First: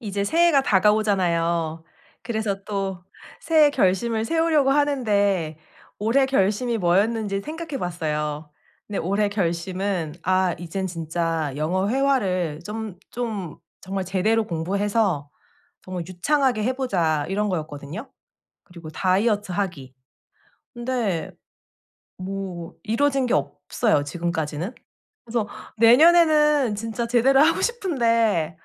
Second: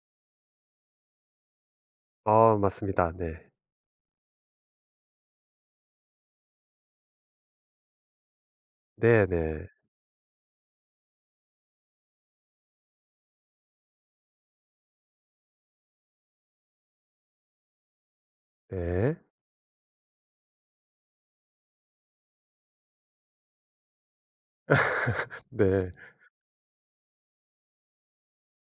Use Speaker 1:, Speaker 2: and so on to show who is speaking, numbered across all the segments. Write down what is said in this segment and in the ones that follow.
Speaker 1: 이제 새해가 다가오잖아요.
Speaker 2: 아
Speaker 1: 그래서 또
Speaker 2: 맞습니다. 네.
Speaker 1: 새해 결심을 세우려고 하는데 올해 결심이 뭐였는지 생각해 봤어요. 근데 올해
Speaker 2: 네네.
Speaker 1: 결심은 '아 이젠 진짜 영어 회화를 좀 정말 제대로 공부해서 정말 유창하게 해 보자.' 이런 거였거든요. 그리고
Speaker 2: 네.
Speaker 1: 다이어트 하기. 근데 뭐 이뤄진 게 없어요 지금까지는. 그래서
Speaker 2: 네.
Speaker 1: 내년에는 진짜 제대로 하고 싶은데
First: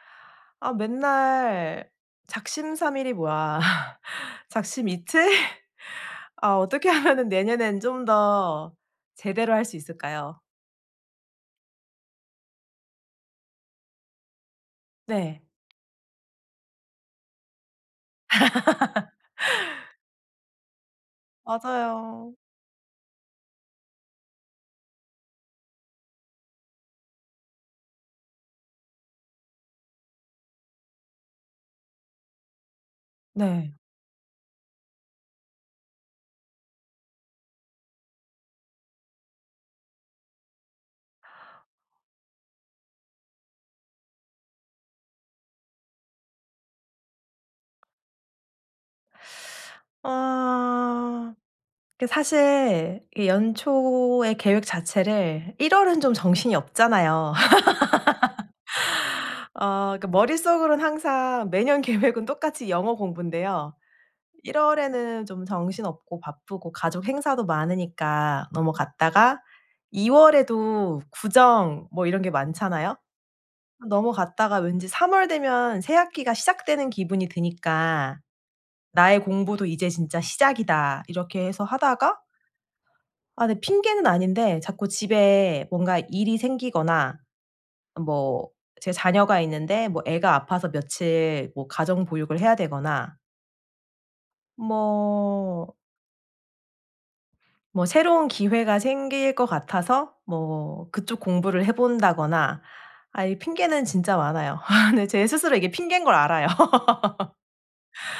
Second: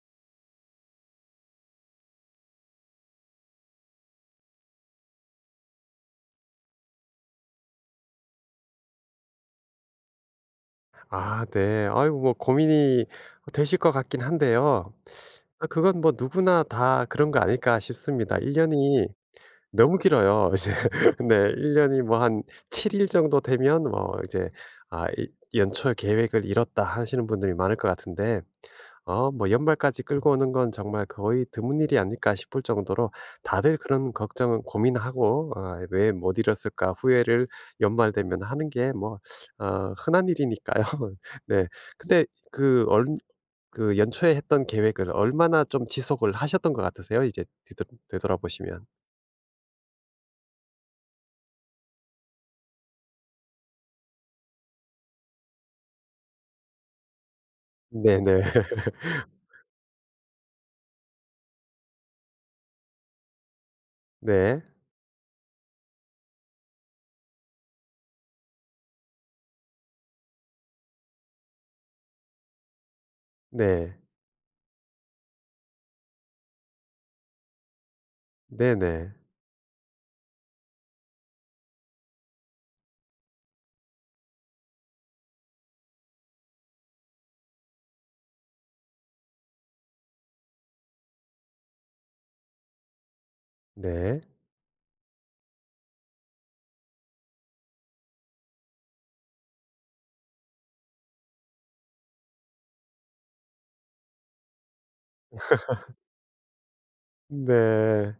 Speaker 1: 아 맨날 작심삼일이 뭐야. 작심 이틀? 아 어떻게 하면은 내년엔 좀 더 제대로 할 수 있을까요?
Speaker 2: 아 네. 아이고 뭐 고민이 되실 것 같긴 한데요.
Speaker 1: 네.
Speaker 2: 아 그건 뭐 '누구나 다 그런 거 아닐까?' 싶습니다. 1 년이 너무 길어요. 이제 네 1 년이 뭐
Speaker 1: 맞아요.
Speaker 2: 한 7일 정도 되면 뭐 이제 '아 이 연초 계획을 이뤘다.' 하시는 분들이 많을 것 같은데 어 뭐 '연말까지 끌고 오는 건 정말 거의 드문 일이 아닐까.' 싶을 정도로
Speaker 1: 네.
Speaker 2: 다들 그런 걱정은 고민하고 아 '왜 못 이뤘을까.' 후회를 연말 되면 하는 게 뭐 어 흔한 일이니까요. 네. 근데 그 얼 그 연초에 했던 계획을 얼마나 좀 지속을 하셨던 것 같으세요? 이제 뒤돌 되돌아보시면.
Speaker 1: 아 그 사실 이 연초의 계획 자체를 1 월은 좀 정신이 없잖아요.
Speaker 2: 네네.
Speaker 1: 어 그 머릿속으로는 항상 매년 계획은 똑같이 영어 공부인데요. 1
Speaker 2: 네.
Speaker 1: 월에는 좀 정신없고 바쁘고 가족 행사도 많으니까 넘어갔다가 2 월에도 구정 뭐 이런 게 많잖아요.
Speaker 2: 네.
Speaker 1: 넘어갔다가 왠지 3월 되면 새 학기가 시작되는 기분이 드니까
Speaker 2: 네네.
Speaker 1: '나의 공부도 이제 진짜 시작이다.' 이렇게 해서 하다가 아 네, 핑계는 아닌데 자꾸 집에 뭔가 일이 생기거나 뭐 제 자녀가 있는데 뭐 애가 아파서 며칠 뭐 가정 보육을 해야 되거나
Speaker 2: 네.
Speaker 1: 뭐 뭐 새로운 기회가 생길 것 같아서 뭐 그쪽 공부를 해 본다거나 아 이 핑계는 진짜 많아요. 네, 제 스스로 이게 핑계인 걸 알아요.
Speaker 2: 네.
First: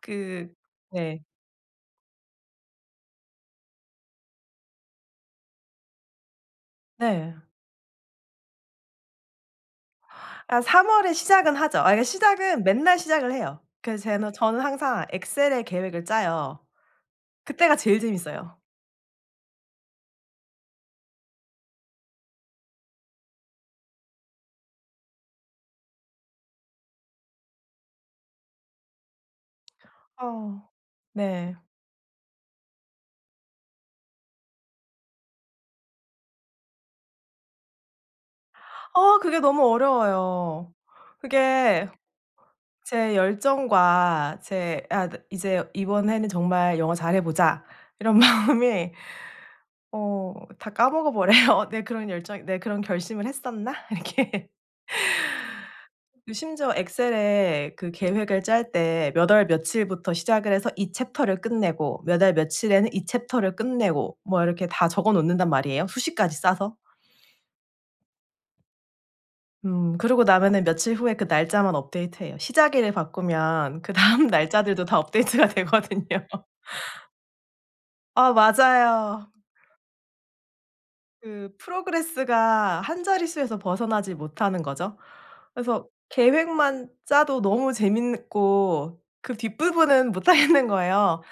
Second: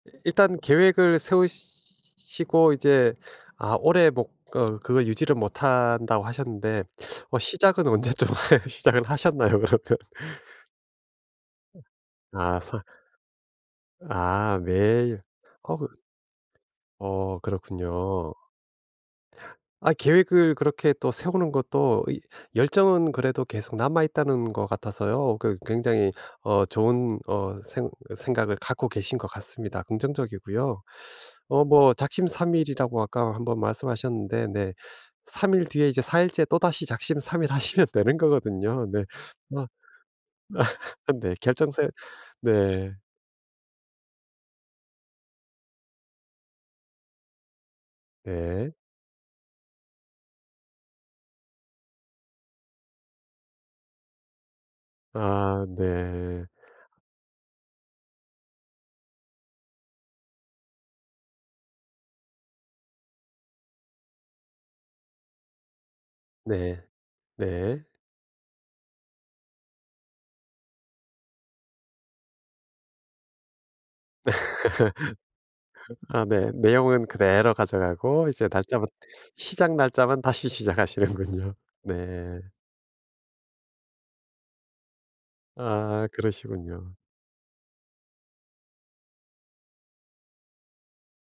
Speaker 1: 그
Speaker 2: 일단 계획을
Speaker 1: 네.
Speaker 2: 세우시고 이제 아 올해 목 어 그걸 유지를 못한다고 하셨는데
Speaker 1: 네.
Speaker 2: 어 시작은 언제쯤 시작을 하셨나요 그러면?
Speaker 1: 아 3 월에 시작은 하죠. 아 그러니까
Speaker 2: 아
Speaker 1: 시작은
Speaker 2: 사
Speaker 1: 맨날 시작을 해요. 그래서 제는
Speaker 2: 아
Speaker 1: 저는 항상
Speaker 2: 매일.
Speaker 1: 엑셀에
Speaker 2: 어 그
Speaker 1: 계획을 짜요.
Speaker 2: 어
Speaker 1: 그때가 제일
Speaker 2: 그렇군요.
Speaker 1: 재밌어요.
Speaker 2: 아 계획을 그렇게 또 세우는 것도 이 열정은 그래도 계속 남아 있다는 것 같아서요. 그 굉장히 어 좋은 어 생 생각을 갖고 계신 것 같습니다.
Speaker 1: 어.
Speaker 2: 긍정적이고요.
Speaker 1: 네.
Speaker 2: 어 뭐 작심삼일이라고 아까 한번 말씀하셨는데 네 3일 뒤에 이제 4일째 또다시 작심삼일 하시면 되는 거거든요. 네.
Speaker 1: 아 그게
Speaker 2: 어
Speaker 1: 너무 어려워요.
Speaker 2: 네. 결정세
Speaker 1: 그게
Speaker 2: 네.
Speaker 1: 제 열정과 제 '아 네, 이제 이번 해는 정말 영어 잘해 보자.' 이런
Speaker 2: 네.
Speaker 1: 마음이 어 다 까먹어 버려요. '내 그런 열정, 내 그런 결심을 했었나?' 이렇게.
Speaker 2: 아
Speaker 1: 그
Speaker 2: 네.
Speaker 1: 심지어 엑셀에 그 계획을 짤 때 몇 월 며칠부터 시작을 해서 이 챕터를 끝내고 몇 월 며칠에는 이 챕터를 끝내고 뭐 이렇게 다 적어 놓는단 말이에요, 수식까지 싸서.
Speaker 2: 네. 네.
Speaker 1: 그러고 나면은 며칠 후에 그 날짜만 업데이트해요. 시작일을 바꾸면 그다음 날짜들도 다 업데이트가 되거든요.
Speaker 2: 아 네. 내용은 그대로 가져가고
Speaker 1: 아
Speaker 2: 이제 날짜만
Speaker 1: 맞아요.
Speaker 2: 시작 날짜만 다시
Speaker 1: 그
Speaker 2: 시작하시는군요. 네.
Speaker 1: 프로그레스가 한 자릿수에서 벗어나지 못하는 거죠. 그래서
Speaker 2: 아
Speaker 1: 계획만
Speaker 2: 그러시군요.
Speaker 1: 짜도 너무 재밌고 그 뒷부분은 못하겠는 거예요.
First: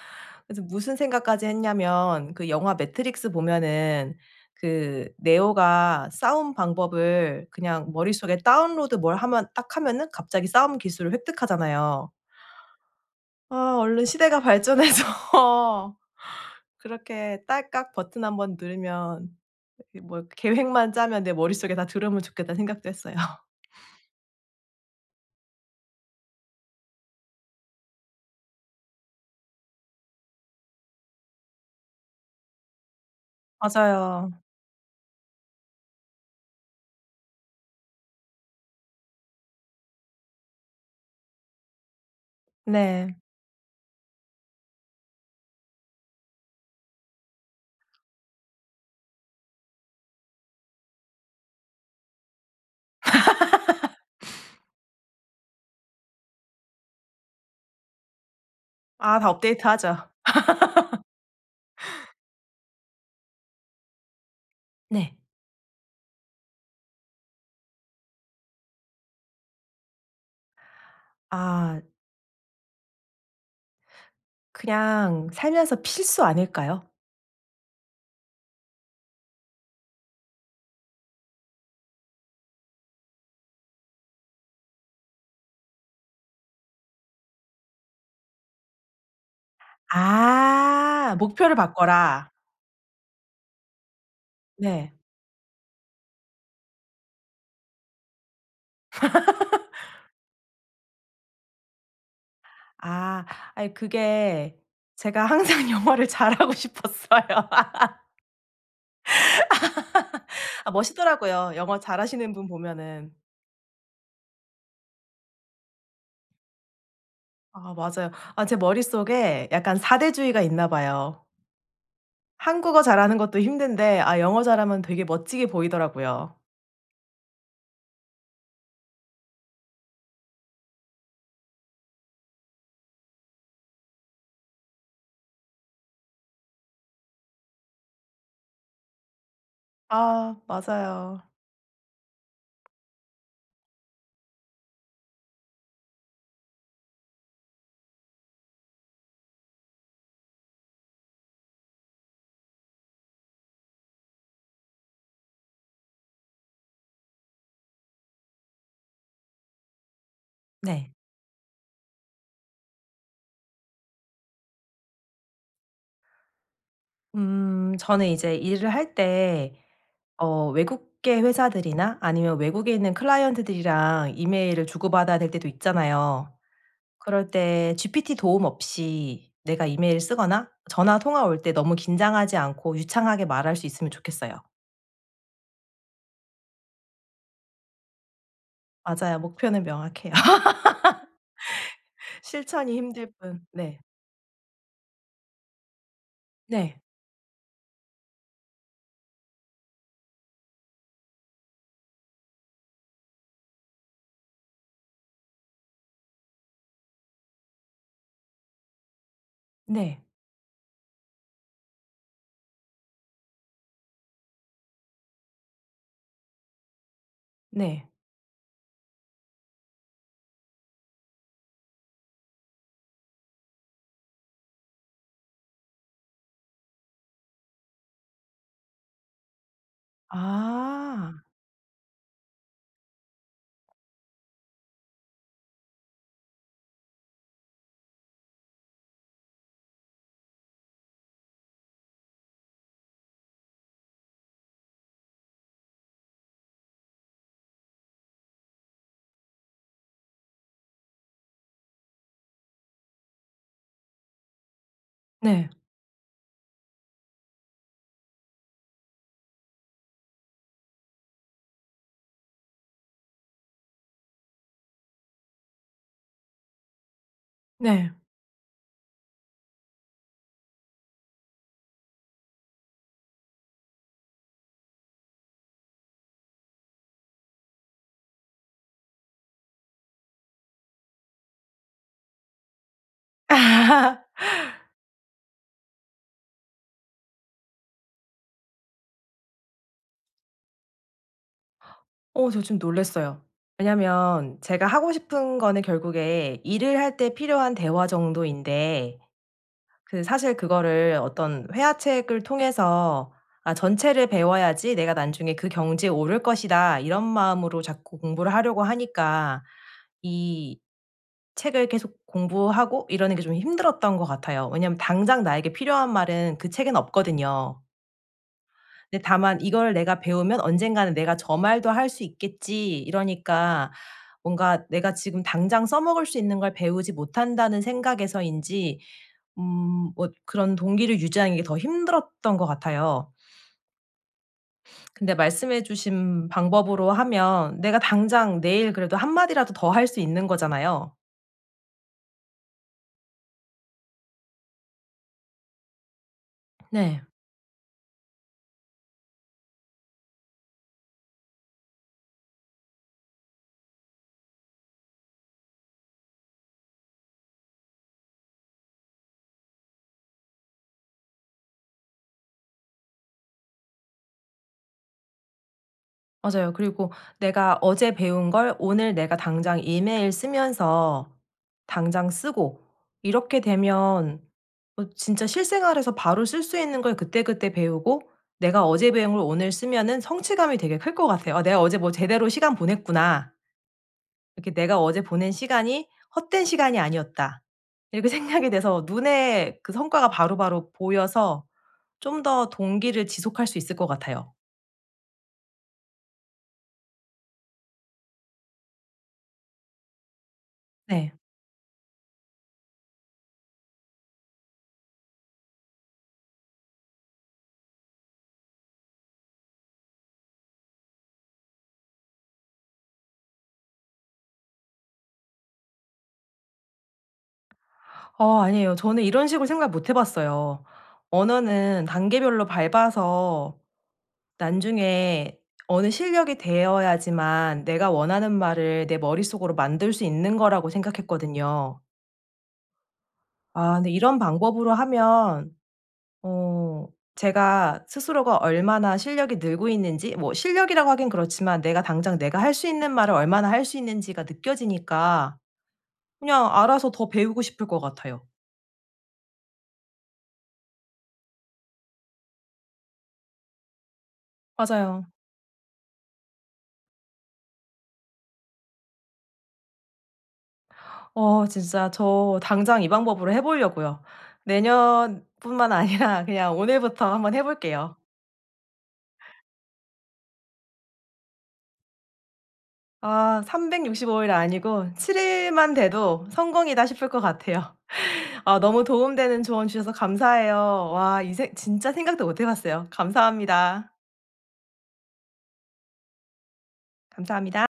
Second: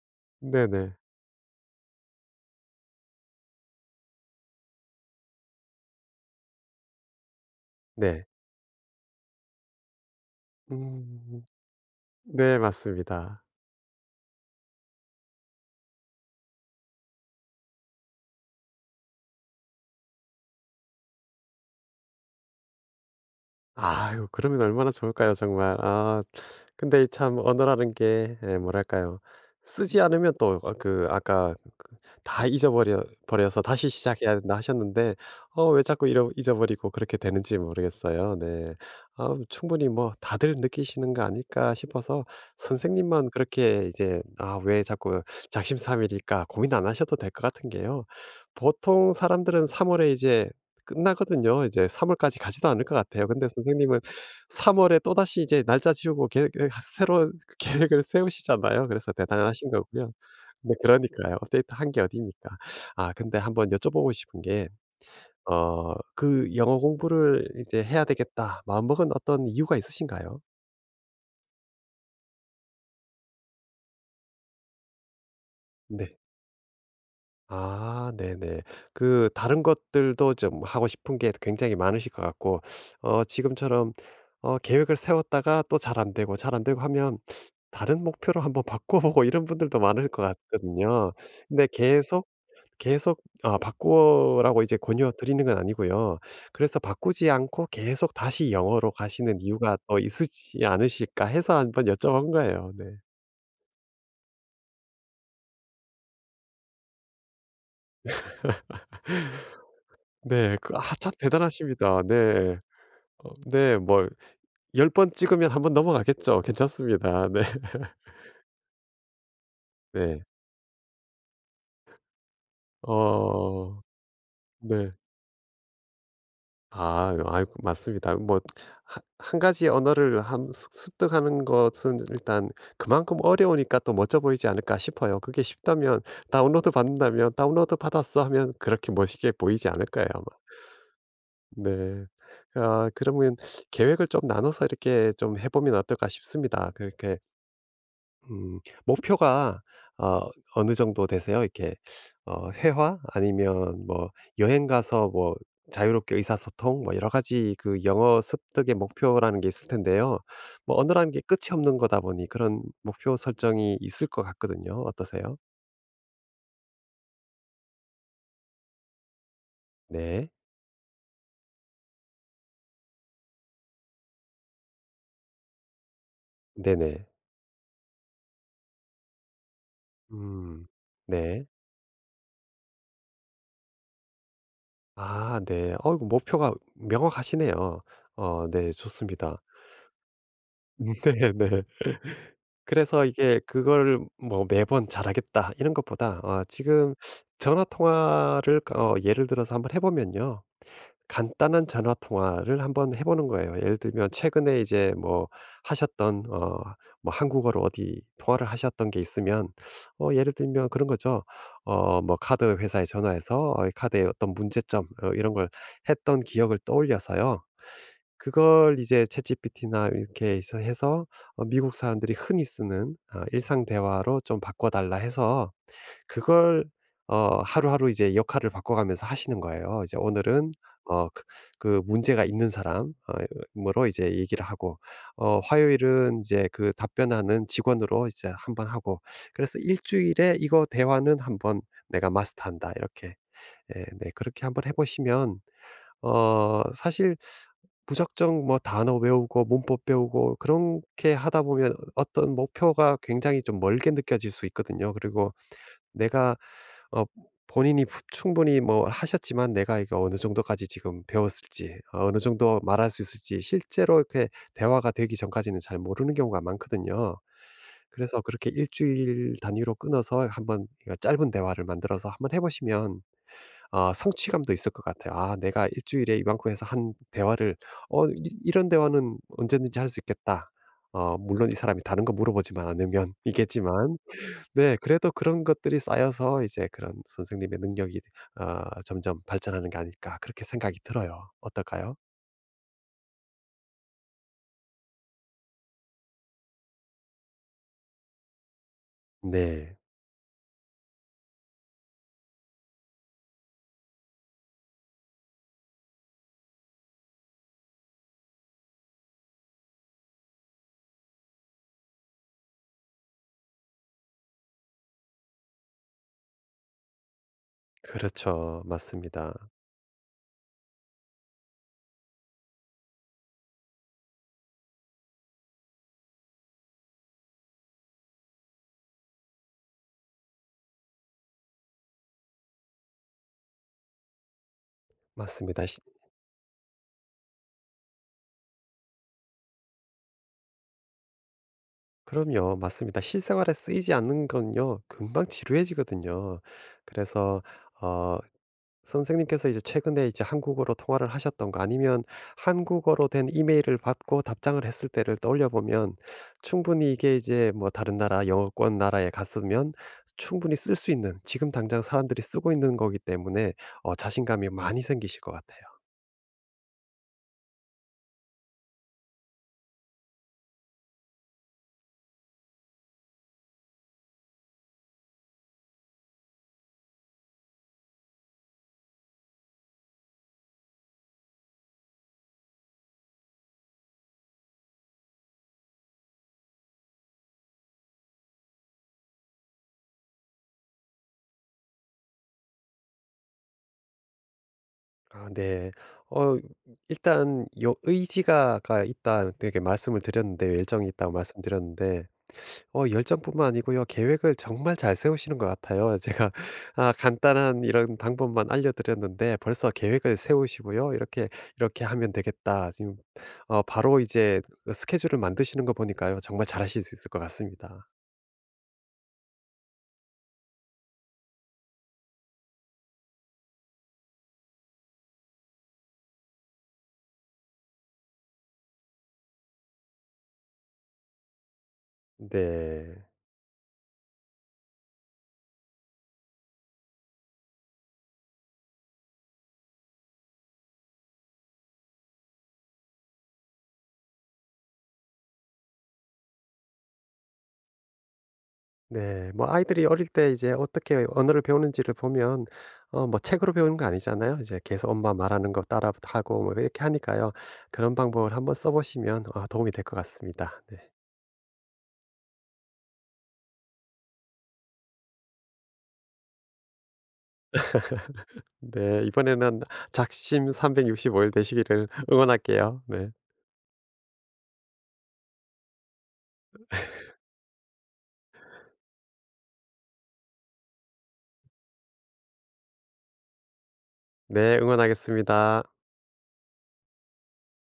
Speaker 1: 그래서
Speaker 2: 네네.
Speaker 1: 무슨 생각까지 했냐면, 그 영화 매트릭스 보면은 그 네오가 싸움 방법을 그냥
Speaker 2: 네.
Speaker 1: 머릿속에 다운로드 뭘 하면 딱 하면은 갑자기 싸움 기술을
Speaker 2: 음.
Speaker 1: 획득하잖아요.
Speaker 2: 네 맞습니다.
Speaker 1: 아 얼른 시대가 발전해서 그렇게 딸깍 버튼 한번 누르면 그 뭐 계획만 짜면 '내 머릿속에 다 들어오면 좋겠다.'는 생각도 했어요.
Speaker 2: 아유 그러면 얼마나 좋을까요 정말. 아 근데 이참 언어라는 게 예 뭐랄까요. 쓰지 않으면 또 어 그 아까 다 잊어버려 버려서 다시
Speaker 1: 맞아요.
Speaker 2: 시작해야 된다 하셨는데 어 왜 자꾸 잃어 잊어버리고 그렇게 되는지 모르겠어요. 네. 아 충분히 뭐 다들 느끼시는 거 아닐까 싶어서
Speaker 1: 네.
Speaker 2: 선생님만 그렇게 이제 '아 왜 자꾸 작심삼일일까.' 고민 안 하셔도 될 것 같은 게요. 보통 사람들은 3 월에 이제 끝나거든요. 이제 3 월까지 가지도 않을 것 같아요. 근데 선생님은 3 월에 또다시 이제 날짜 지우고 계획 예 새로운 계획을 세우시잖아요. 그래서
Speaker 1: 아 다
Speaker 2: 대단하신
Speaker 1: 업데이트하죠.
Speaker 2: 거고요. 네 그러니까요. 데이터 한게 어디입니까? 아 근데 한번 여쭤보고 싶은 게
Speaker 1: 네.
Speaker 2: 어 그 '영어 공부를 이제 해야 되겠다.' 마음먹은 어떤 이유가 있으신가요?
Speaker 1: 아 그냥 살면서
Speaker 2: 네.
Speaker 1: 필수 아닐까요?
Speaker 2: 아 네네. 그 다른 것들도 좀 하고 싶은 게 굉장히 많으실 것 같고 어 지금처럼 어 계획을 세웠다가 또 잘 안 되고, 잘 안 되고 하면 다른 목표로 한번 바꿔 보고 이런 분들도 많을 것 같거든요.
Speaker 1: 아 목표를
Speaker 2: 근데 계속
Speaker 1: 바꿔라.
Speaker 2: 계속 아 바꾸라고 이제
Speaker 1: 네.
Speaker 2: 권유드리는 건 아니고요. 그래서 바꾸지 않고 계속 다시 영어로 가시는 이유가 또 있으시지 않으실까 해서 한번 여쭤본 거예요. 네.
Speaker 1: 아 아니 그게 제가 항상 영어를 잘하고 싶었어요.
Speaker 2: 네.
Speaker 1: 아
Speaker 2: 그 아 참
Speaker 1: 멋있더라고요, 영어
Speaker 2: 대단하십니다.
Speaker 1: 잘하시는 분
Speaker 2: 네.
Speaker 1: 보면은.
Speaker 2: 어 네. 뭐 10번 찍으면 한번 넘어가겠죠. 괜찮습니다. 네.
Speaker 1: 아 맞아요. 아 제 머릿속에 약간
Speaker 2: 네.
Speaker 1: 사대주의가 있나 봐요. 한국어 잘하는 것도
Speaker 2: 어
Speaker 1: 힘든데 아 영어 잘하면
Speaker 2: 네.
Speaker 1: 되게 멋지게 보이더라고요.
Speaker 2: 아 아이 맞습니다. 뭐 하 한 가지 언어를 함 습 습득하는 것은 일단 그만큼 어려우니까 또 멋져 보이지 않을까 싶어요. 그게 쉽다면 다운로드 받는다면 "다운로드 받았어." 하면 그렇게 멋있게 보이지 않을 거예요 아마.
Speaker 1: 아 맞아요.
Speaker 2: 네. 아 그러면 계획을 좀 나눠서 이렇게 좀 해 보면 어떨까 싶습니다. 그렇게 목표가 어 어느 정도 되세요? 이렇게 어 회화 아니면 뭐 여행 가서 뭐 자유롭게 의사소통 뭐 여러 가지 그 영어 습득의 목표라는 게 있을 텐데요. 뭐
Speaker 1: 네.
Speaker 2: 언어라는 게 끝이 없는 거다 보니 그런 목표 설정이 있을 것 같거든요. 어떠세요?
Speaker 1: 저는 이제 일을 할 때
Speaker 2: 네.
Speaker 1: 어 외국계 회사들이나 아니면 외국에 있는 클라이언트들이랑 이메일을 주고받아야 될 때도 있잖아요.
Speaker 2: 네네.
Speaker 1: 그럴 때 GPT 도움 없이 내가 이메일을 쓰거나
Speaker 2: 음.
Speaker 1: 전화 통화 올
Speaker 2: 네.
Speaker 1: 때 너무 긴장하지 않고 유창하게 말할 수 있으면 좋겠어요.
Speaker 2: 아 네. 어이구 목표가 명확하시네요. 어 네
Speaker 1: 맞아요.
Speaker 2: 좋습니다.
Speaker 1: 목표는 명확해요.
Speaker 2: 네네.
Speaker 1: 실천이
Speaker 2: 그래서
Speaker 1: 힘들
Speaker 2: 이게
Speaker 1: 뿐.
Speaker 2: 그
Speaker 1: 네.
Speaker 2: 걸 뭐 매번 잘하겠다 이런 것보다 어
Speaker 1: 네.
Speaker 2: 지금 전화 통화를 어 예를 들어서 한번 해 보면요. 간단한 전화 통화를 한번 해 보는 거예요. 예를 들면 최근에 이제 뭐 하셨던 어 뭐 한국어로 어디 통화를 하셨던 게 있으면
Speaker 1: 네.
Speaker 2: 어 예를 들면 그런 거죠. 어 뭐 카드 회사에 전화해서 어 이 카드의 어떤 문제점 어 이런 걸 했던 기억을 떠올려서요.
Speaker 1: 네.
Speaker 2: 그걸 이제 챗GPT나 이렇게 해서 어 미국 사람들이 흔히 쓰는 아 일상 대화로 좀 바꿔 달라 해서 그걸 어 하루하루 이제 역할을 바꿔가면서 하시는 거예요. 이제 오늘은 어
Speaker 1: 아.
Speaker 2: 그 문제가 있는 사람 으로 이제 얘기를 하고 어 화요일은 이제 그 답변하는 직원으로 이제 한번 하고 그래서 '일 주일에 이거 대화는 한번 내가 마스터한다.' 이렇게. 예 네. 그렇게 한번 해 보시면 어 사실 무작정 뭐 단어 외우고 문법 배우고 그렇게 하다 보면 어떤 목표가 굉장히 좀 멀게 느껴질 수 있거든요. 그리고
Speaker 1: 네.
Speaker 2: 내가 어 본인이 충분히 뭐 하셨지만 내가 이거 어느 정도까지 지금 배웠을지 어느 정도 말할 수 있을지 실제로 이렇게 대화가 되기 전까지는 잘 모르는 경우가 많거든요.
Speaker 1: 네.
Speaker 2: 그래서 그렇게 일주일 단위로 끊어서 한번 이거 짧은 대화를 만들어서 한번 해보시면 아 성취감도 있을 것 같아요. '아 내가 일주일에 이만큼 해서 한 대화를 어 이 이런 대화는 언제든지 할 수 있겠다.' 어 물론 이 사람이 다른 거 물어보지만 않으면 이겠지만 네 그래도 그런 것들이 쌓여서 이제 그런 선생님의 능력이 어 점점 발전하는 게 아닐까 그렇게 생각이 들어요. 어떨까요?
Speaker 1: 어 저 좀 놀랐어요. 왜냐면 제가 하고 싶은 거는 결국에 일을 할 때 필요한 대화 정도인데
Speaker 2: 네.
Speaker 1: 그 사실 그거를 어떤 회화책을 통해서 '아 전체를 배워야지 내가 나중에 그 경지에 오를 것이다.' 이런 마음으로 자꾸 공부를 하려고 하니까 이 책을 계속 공부하고 이러는 게 좀 힘들었던 것 같아요. 왜냐면 당장 나에게 필요한 말은 그 책엔 없거든요.
Speaker 2: 그렇죠.
Speaker 1: 근데
Speaker 2: 맞습니다.
Speaker 1: 다만 이걸 내가 배우면 언젠가는 내가 저 말도 할 수 있겠지 이러니까 뭔가 내가 지금 당장 써먹을 수 있는 걸 배우지 못한다는 생각에서인지 음 뭐 그런 동기를 유지하는 게 더 힘들었던 것 같아요. 근데
Speaker 2: 맞습니다.
Speaker 1: 말씀해 주신 방법으로 하면 내가 당장 내일 그래도 한 마디라도 더 할 수 있는 거잖아요.
Speaker 2: 그럼요. 맞습니다. 실생활에 쓰이지 않는 건요. 금방 지루해지거든요.
Speaker 1: 네.
Speaker 2: 그래서 어 선생님께서 이제 최근에 이제 한국어로 통화를 하셨던 거 아니면 한국어로 된 이메일을 받고 답장을 했을 때를 떠올려 보면 충분히 이게 이제 뭐 다른 나라 영어권 나라에 갔으면 충분히 쓸 수 있는 지금 당장 사람들이 쓰고 있는 거기 때문에 어 자신감이 많이 생기실 것 같아요.
Speaker 1: 맞아요. 그리고 내가 어제 배운 걸 오늘 내가 당장 이메일 쓰면서 당장 쓰고 이렇게 되면 어 진짜 실생활에서 바로 쓸 수 있는 걸 그때그때 배우고 내가 어제 배운 걸 오늘 쓰면은 성취감이 되게 클 것 같아요. '아 내가 어제 뭐 제대로 시간 보냈구나. 이렇게 내가 어제 보낸 시간이 헛된 시간이 아니었다.' 이렇게 생각이 돼서 눈에 그 성과가 바로바로 보여서 좀 더 동기를 지속할 수 있을 것 같아요.
Speaker 2: 아 네. 어 일단 요 의지가 가 있다 이렇게 말씀을 드렸는데 열정이 있다고
Speaker 1: 네.
Speaker 2: 말씀드렸는데 어 열정뿐만 아니고요. 계획을 정말 잘 세우시는 것 같아요. 제가 아 간단한 이런 방법만 알려드렸는데 벌써 계획을 세우시고요. 이렇게 "이렇게 하면 되겠다." 지금 어 바로 이제 그 스케줄을 만드시는 거 보니까요. 정말 잘하실 수 있을 것 같습니다.
Speaker 1: 어 아니에요. 저는 이런 식으로 생각 못 해 봤어요. 언어는 단계별로 밟아서 나중에 어느 실력이 되어야지만 내가 원하는 말을 내 머릿속으로 만들 수 있는 거라고 생각했거든요.
Speaker 2: 네.
Speaker 1: 아 근데 이런 방법으로 하면 어 제가 스스로가 얼마나 실력이 늘고 있는지, 뭐 실력이라고 하긴 그렇지만 내가 당장 내가 할 수 있는 말을 얼마나 할 수 있는지가 느껴지니까 그냥 알아서 더 배우고 싶을 것 같아요.
Speaker 2: 네. 뭐 아이들이 어릴 때 이제 어떻게 언어를 배우는지를 보면 어 뭐 책으로 배우는 거 아니잖아요. 이제 계속
Speaker 1: 맞아요.
Speaker 2: 엄마 말하는 거 따라 하고 뭐 이렇게 하니까요. 그런 방법을 한번 써 보시면 아 도움이 될 것 같습니다. 네.
Speaker 1: 어 진짜 저 당장 이 방법으로 해 보려고요. 내년뿐만 아니라 그냥 오늘부터 한번 해 볼게요.
Speaker 2: 네. 이번에는 작심 365일 되시기를 응원할게요. 네.
Speaker 1: 아 365일 아니고 7 일만 돼도 성공이다 싶을 것 같아요. 아 너무 도움되는 조언 주셔서 감사해요. 와 이 생 진짜 생각도 못해 봤어요. 감사합니다.
Speaker 2: 네. 응원하겠습니다.
Speaker 1: 감사합니다.